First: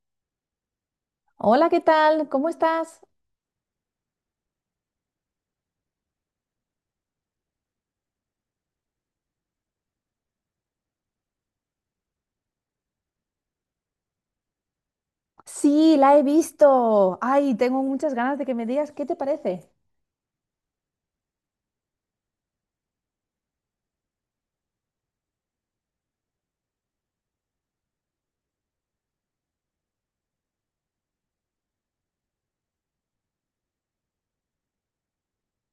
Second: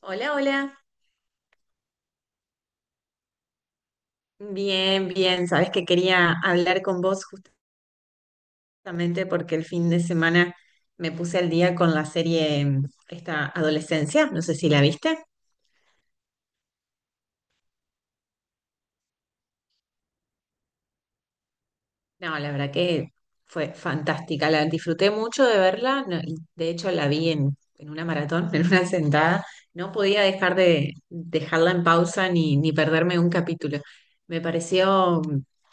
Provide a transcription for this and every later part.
Hola, hola. Hola, ¿qué tal? ¿Cómo estás? Bien, bien. Sabes que quería hablar con vos justamente porque el fin de semana me puse al día con la serie esta Adolescencia. No sé si la viste. Sí, la he visto. Ay, tengo muchas ganas de que me digas qué te parece. No, la verdad que fue fantástica, la disfruté mucho de verla, de hecho la vi en una maratón, en una sentada, no podía dejar de dejarla en pausa ni perderme un capítulo. Me pareció,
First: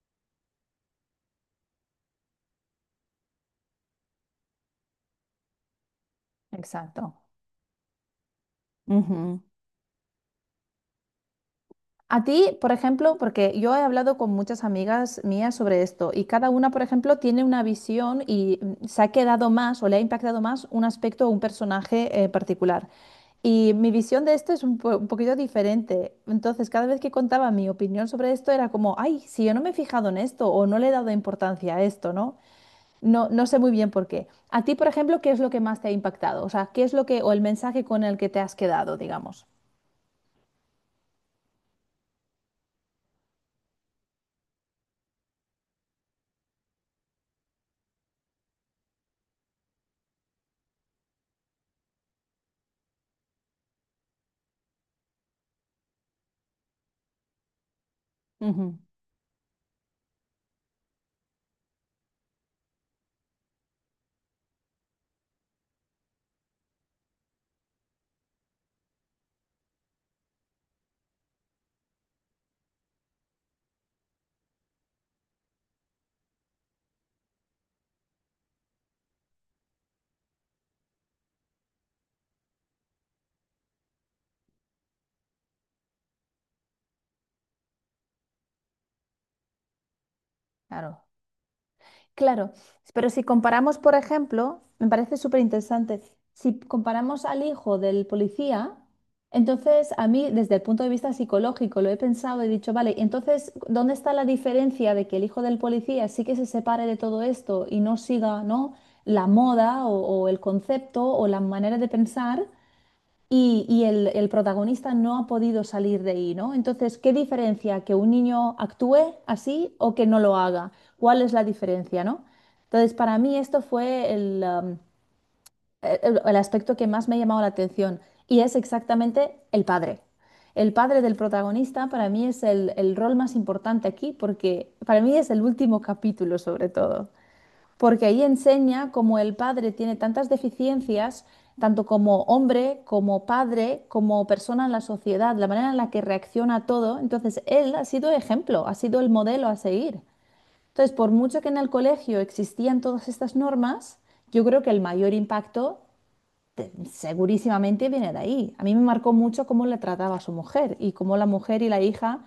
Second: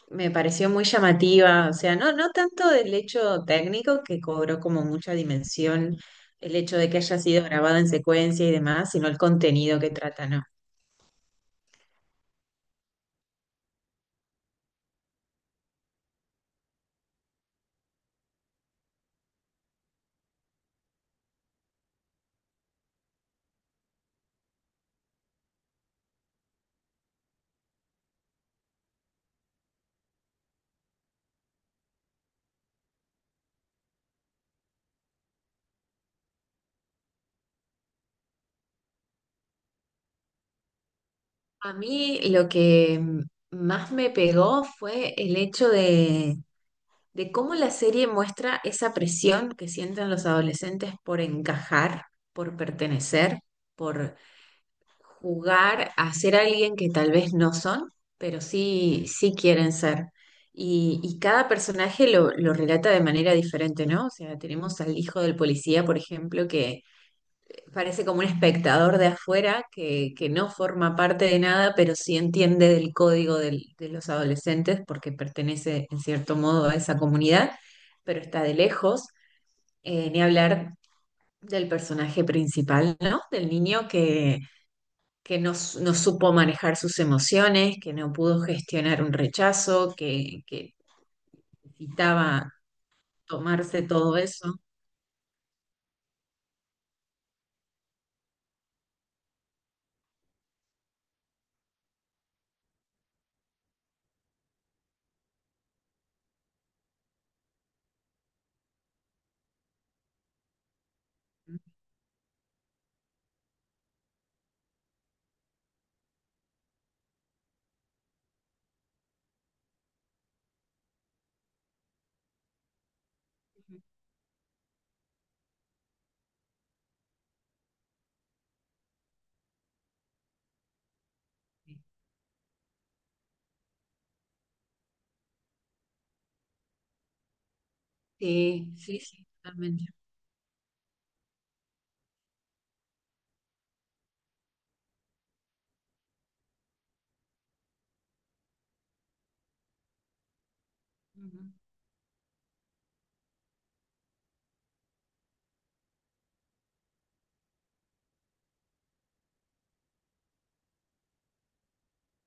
me pareció muy llamativa, o sea, no tanto del hecho técnico que cobró como mucha dimensión el hecho de que Exacto. haya sido grabada en secuencia y demás, sino el Ujú. contenido que trata, ¿no? A ti, por ejemplo, porque yo he hablado con muchas amigas mías sobre esto y cada una, por ejemplo, tiene una visión y se ha quedado más o le ha impactado más un aspecto o un personaje particular. Y mi visión de esto es un poquito diferente. Entonces, cada vez que contaba mi opinión sobre esto era como, ay, si yo no me he fijado en esto o no le he dado importancia a esto, ¿no? No, no sé muy bien por qué. A ti, por ejemplo, ¿qué es lo que más te ha impactado? O sea, ¿qué es lo que, o el mensaje con el que te has quedado, digamos? A mí lo que más me pegó fue el hecho de cómo la serie muestra esa presión que sienten los adolescentes por encajar, por pertenecer, por jugar a ser alguien que tal vez no son, pero Ujú. Sí quieren ser. Y cada personaje lo relata de manera diferente, ¿no? O sea, tenemos al hijo del policía, por ejemplo, que parece como un espectador de afuera que no forma parte de nada, pero sí entiende del código de los adolescentes porque pertenece en cierto modo a esa comunidad, pero está de lejos. Ni hablar del personaje principal, ¿no? Del niño que no, no supo manejar sus emociones, que no pudo gestionar un rechazo, que Claro. Claro. necesitaba Pero si comparamos, tomarse por todo eso. ejemplo, me parece súper interesante, si comparamos al hijo del policía, entonces a mí, desde el punto de vista psicológico, lo he pensado y he dicho, vale, entonces, ¿dónde está la diferencia de que el hijo del policía sí que se separe de todo esto y no siga, ¿no? la moda o el concepto o la manera de pensar? El protagonista no ha podido salir de ahí, ¿no? Entonces, ¿qué diferencia que un niño actúe así o que no lo haga? ¿Cuál es la diferencia, no? Entonces, para mí esto fue el aspecto que más me ha llamado la atención y es exactamente el padre. El padre del protagonista para mí es el rol más importante aquí porque para mí es el último capítulo sobre todo porque ahí Sí, enseña sí, cómo sí, el padre totalmente. tiene tantas deficiencias, tanto como hombre, como padre, como persona en la sociedad, la manera en la que reacciona a todo. Entonces, él ha sido ejemplo, ha sido el modelo a seguir. Entonces, por Ujú. mucho que en el colegio existían todas estas normas, yo creo que el mayor impacto segurísimamente viene de ahí. A mí me marcó mucho cómo le trataba a su mujer y cómo la mujer y la hija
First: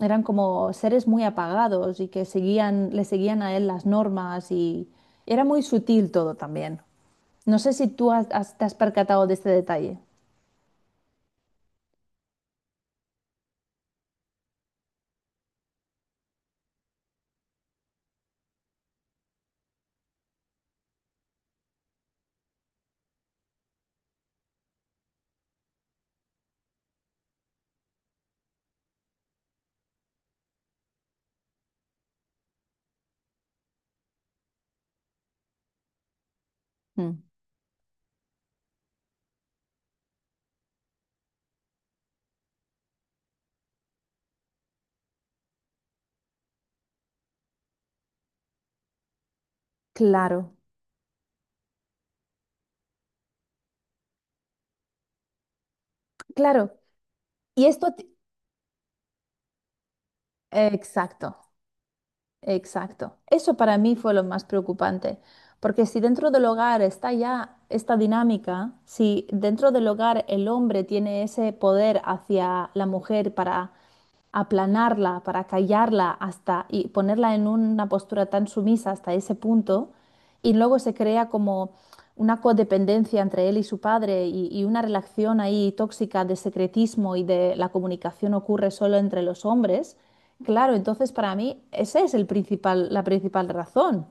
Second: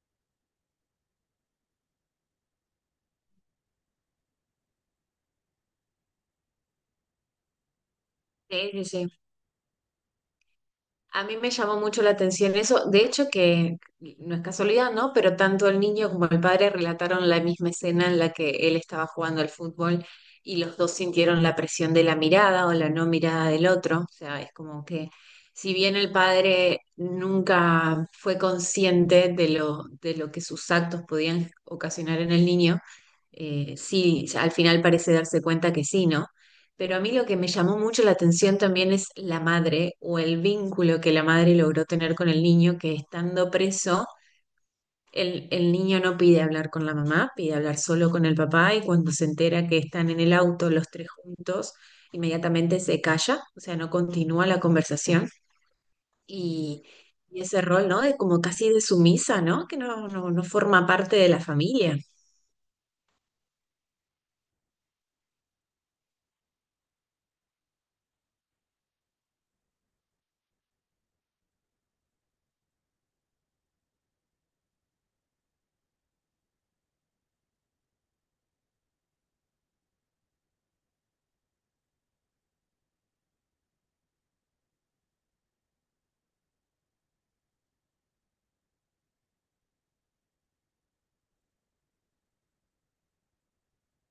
eran como seres muy apagados y que le seguían a él las normas y era muy sutil todo también. No sé si te Sí, has sí, sí. percatado de este detalle. A mí me llamó mucho la atención eso, de hecho que no es casualidad, ¿no? Pero tanto el niño como el padre relataron la misma escena en la que él estaba jugando al fútbol y los dos sintieron la presión de la mirada o la no mirada del otro. O sea, es como que si bien el padre nunca fue consciente de de lo que sus actos podían ocasionar en el niño, sí, al final parece darse cuenta que sí, ¿no? Pero a mí Mm, lo que me llamó mucho la atención también es la madre o el vínculo que la madre logró tener con el niño, que estando preso, el niño no pide hablar con la mamá, pide hablar solo con el papá, y cuando se entera que están en el Claro, auto los tres juntos, inmediatamente se calla, o sea, no continúa la conversación claro. y, y ese Y rol, ¿no? De como casi de sumisa, ¿no? Que no forma parte de exacto. la familia. Exacto. Eso para mí fue lo más preocupante, porque si dentro del hogar está ya esta dinámica, si dentro del hogar el hombre tiene ese poder hacia la mujer para aplanarla, para callarla hasta y ponerla en una postura tan sumisa hasta ese punto, y luego se crea como una codependencia entre él y su padre y una relación ahí tóxica de secretismo y de la comunicación ocurre solo entre los hombres. Claro, entonces para mí esa es la principal razón.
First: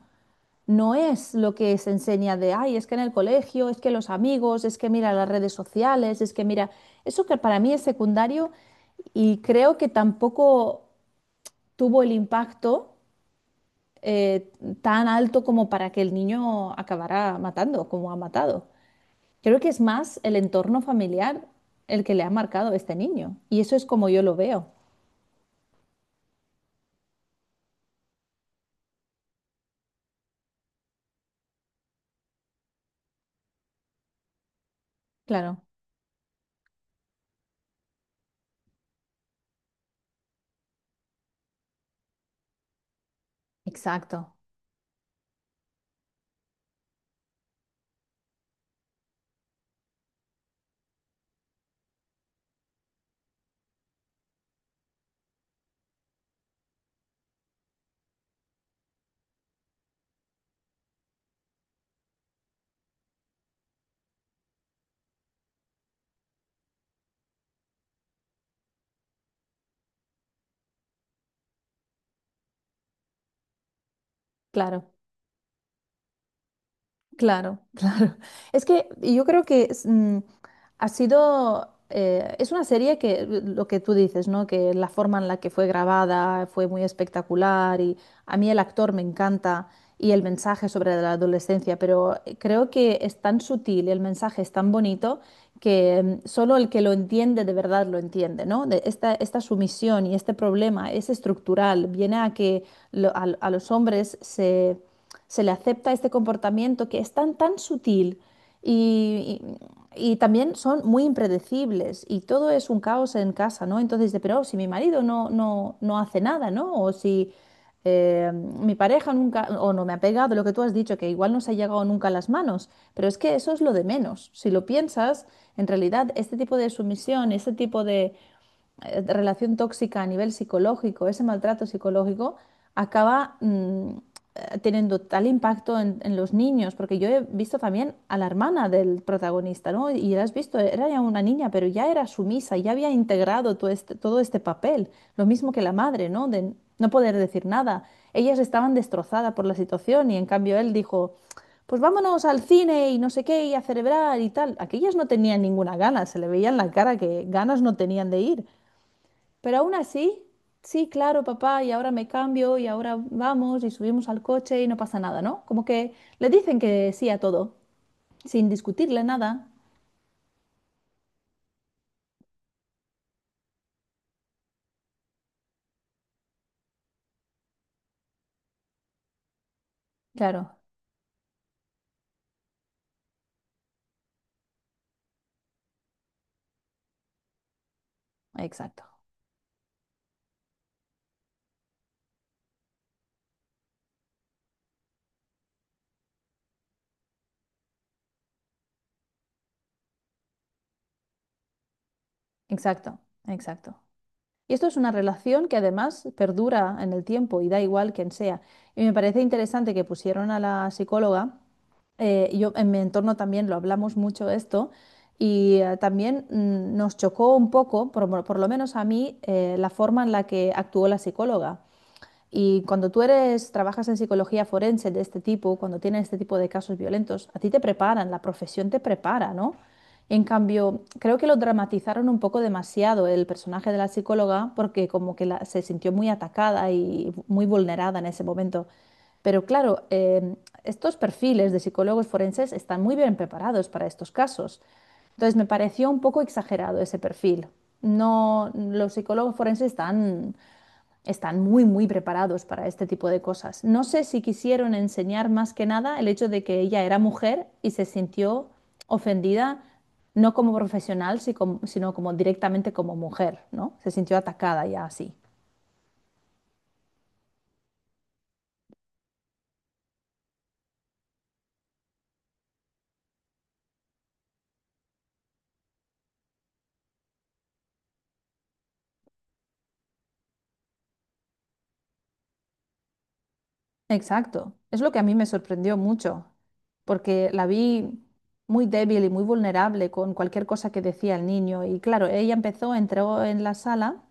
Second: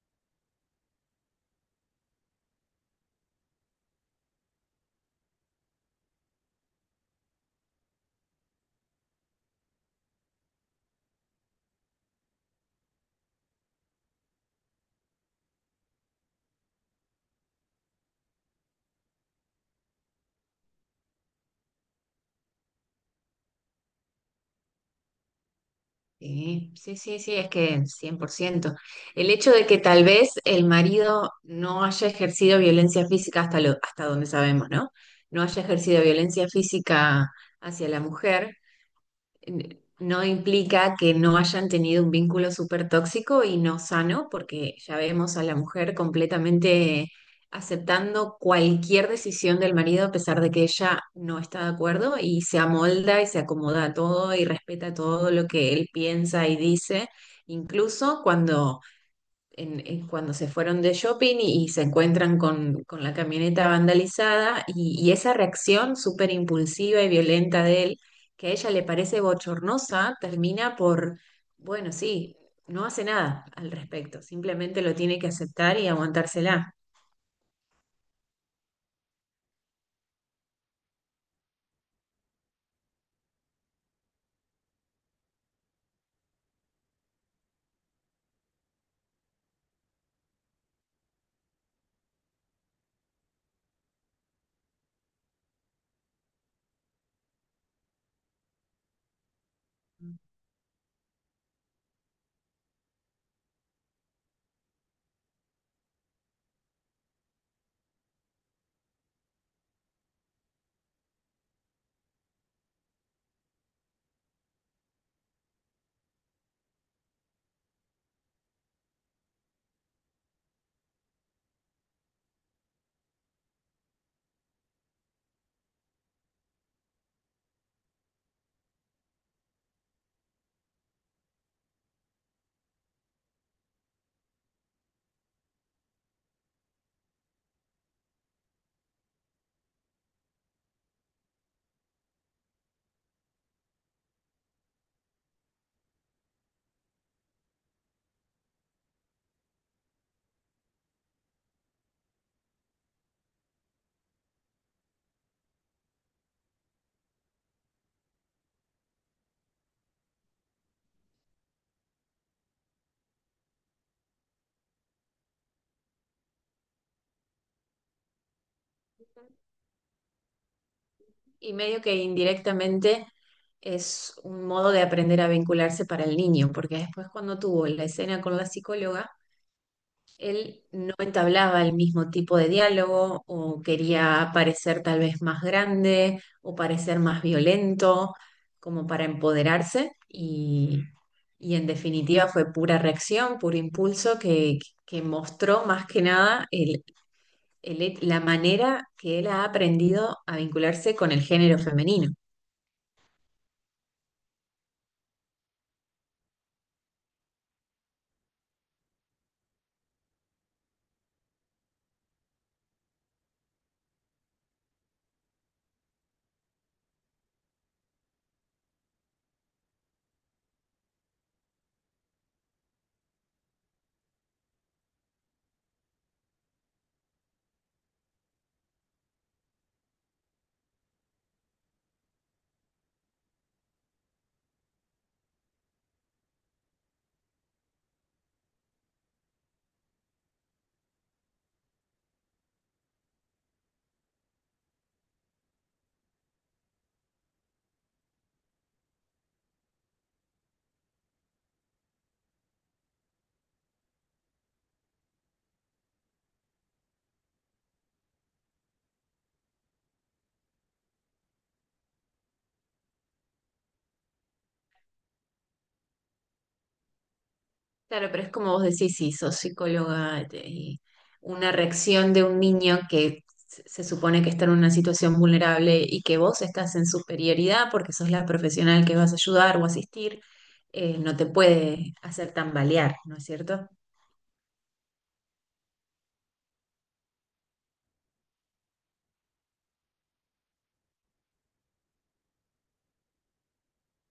No es lo que se enseña de, ay, es que en el colegio, es que los amigos, es que mira las redes sociales, es que mira, eso que para mí es secundario y creo que tampoco tuvo el impacto eh, tan alto como para que el niño acabara matando, como ha matado. Creo que es más el entorno familiar el que le ha marcado a este niño. Y eso es como yo lo veo. Sí, sí, sí, sí, es que 100%. El hecho de que tal vez el marido no haya ejercido violencia física hasta hasta donde sabemos, ¿no? No Claro, haya ejercido violencia física hacia la mujer, no implica que no hayan tenido un vínculo súper tóxico y no sano, exacto, porque ya vemos a la mujer completamente aceptando cualquier decisión del marido a pesar de que ella no está de acuerdo y se amolda y se acomoda a todo y respeta todo lo que él piensa y dice, incluso cuando en cuando se fueron de shopping y se encuentran con la camioneta vandalizada y esa reacción súper impulsiva y violenta de él, que a ella le parece bochornosa, termina por, bueno, sí, no hace nada al respecto, simplemente claro. lo tiene que aceptar y aguantársela. Claro, claro. Es que yo creo que es, mm, ha sido, es una serie que lo que tú dices, ¿no? Que la forma en la que fue grabada fue muy espectacular y a mí el actor me encanta y el mensaje sobre la adolescencia, pero creo que es tan sutil y el mensaje es tan bonito que solo el que lo entiende de verdad lo entiende, ¿no? De esta sumisión y este problema es estructural, viene a que a los hombres se le acepta este comportamiento que es tan, tan sutil y, y también son muy impredecibles y todo es un caos en casa, ¿no? Entonces, de, pero si mi marido no hace nada, ¿no? O si mi pareja nunca, o no me ha pegado, lo que tú has dicho, que igual no se ha llegado nunca a las manos, pero es que eso es lo de menos. Si lo piensas, en realidad este tipo de sumisión, este tipo de relación tóxica a nivel psicológico, ese maltrato psicológico, acaba teniendo tal impacto en los niños, porque yo he visto también a la hermana del protagonista, ¿no? Y la has visto, era ya una niña, pero ya era sumisa, ya había integrado todo este papel, lo mismo que la madre, ¿no? De no poder decir nada. Ellas estaban destrozadas por la situación y en cambio él dijo... Pues vámonos al cine y no sé qué, y a celebrar y tal. Aquellas no tenían ninguna gana, se le veía en la cara que ganas no tenían de ir. Pero aún así, sí, claro, papá, y ahora me cambio y ahora vamos y subimos al coche y no pasa nada, ¿no? Como que le dicen que sí a todo, sin discutirle nada. Y medio que indirectamente es un modo de aprender a vincularse para el niño, porque después cuando tuvo la escena con la psicóloga, Claro, él no entablaba el mismo tipo de diálogo o quería parecer tal vez más grande o parecer más violento, exacto, como para empoderarse y en definitiva fue pura reacción, puro impulso que mostró más que nada la manera que él ha aprendido a vincularse con el género femenino. exacto, exacto. Y esto es una relación que además perdura en el tiempo y da igual quién sea. Y me parece interesante que pusieron a la psicóloga yo en mi entorno también lo hablamos mucho esto y nos chocó un poco, por lo menos a mí, la forma en la que actuó la psicóloga. Y cuando trabajas en psicología forense de este tipo, cuando tienes este tipo de casos violentos, a ti te preparan, la profesión te prepara, ¿no? En cambio, creo que lo dramatizaron un poco demasiado el personaje de la psicóloga porque como que se sintió muy atacada y muy vulnerada en ese momento. Pero claro, estos perfiles de psicólogos forenses están muy bien preparados para estos casos. Entonces me pareció un poco exagerado ese perfil. No, los psicólogos forenses están muy, muy preparados para este tipo de cosas. No sé si quisieron enseñar más que nada el hecho de que ella era mujer y se sintió ofendida, no como profesional, si sino como directamente como mujer, ¿no? Se sintió atacada ya así. Claro, pero es como vos decís, si sos psicóloga y una reacción de un niño que se supone que está en una situación vulnerable y que vos estás en superioridad porque sos la profesional que vas a ayudar o asistir, no te puede hacer tambalear, ¿no es cierto? Exacto. Es lo que a mí me sorprendió mucho, porque la vi muy débil y muy vulnerable con cualquier cosa que decía el niño. Y claro, entró en la sala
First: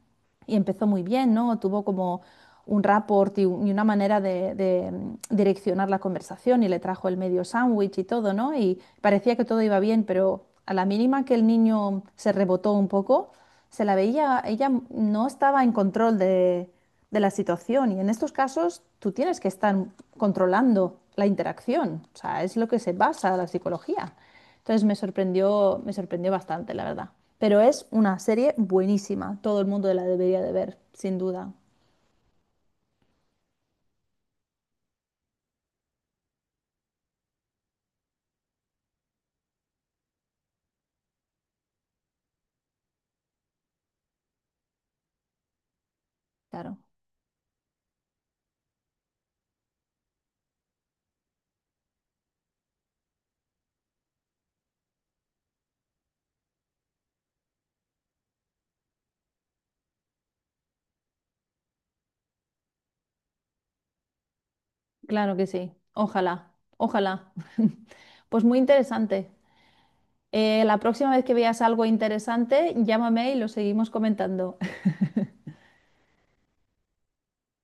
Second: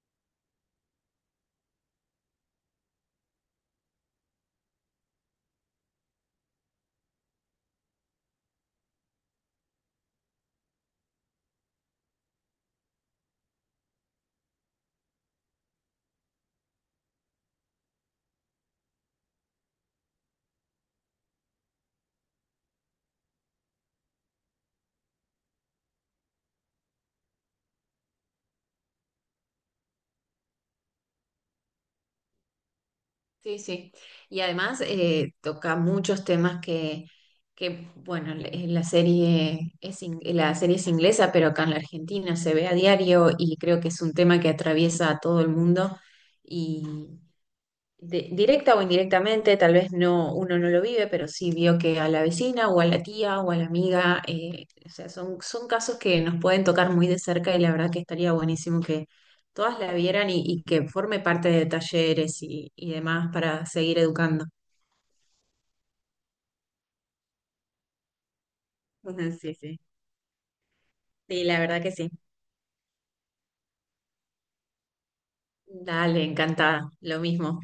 y empezó muy bien, ¿no? Tuvo como un rapport y una manera direccionar la conversación y le trajo el medio sándwich y todo, ¿no? Y parecía que todo iba bien, pero a la mínima que el niño se rebotó un poco, se la veía, ella no estaba en control de la situación y en estos casos tú tienes que estar controlando la interacción, o sea, es lo que se basa la psicología. Entonces me sorprendió bastante, la verdad. Pero es una serie buenísima, todo el mundo la debería de ver, sin duda, Sí, sí. Y además toca muchos temas que bueno, la serie es inglesa, pero acá en la Argentina se ve a diario y creo que es un tema que atraviesa a todo el mundo. claro. Y, de- directa o indirectamente, tal vez no, uno no lo vive, pero sí vio que a la vecina o a la tía o a la amiga, o sea, son casos que nos pueden tocar muy de cerca, y la verdad que estaría buenísimo que todas la vieran y que forme parte de talleres y demás para seguir educando. Claro que sí. Ojalá, ojalá. Pues muy interesante. Sí, sí. La próxima vez que Sí, la veas verdad algo que sí. interesante, llámame y lo seguimos comentando. Dale, encantada. Lo mismo.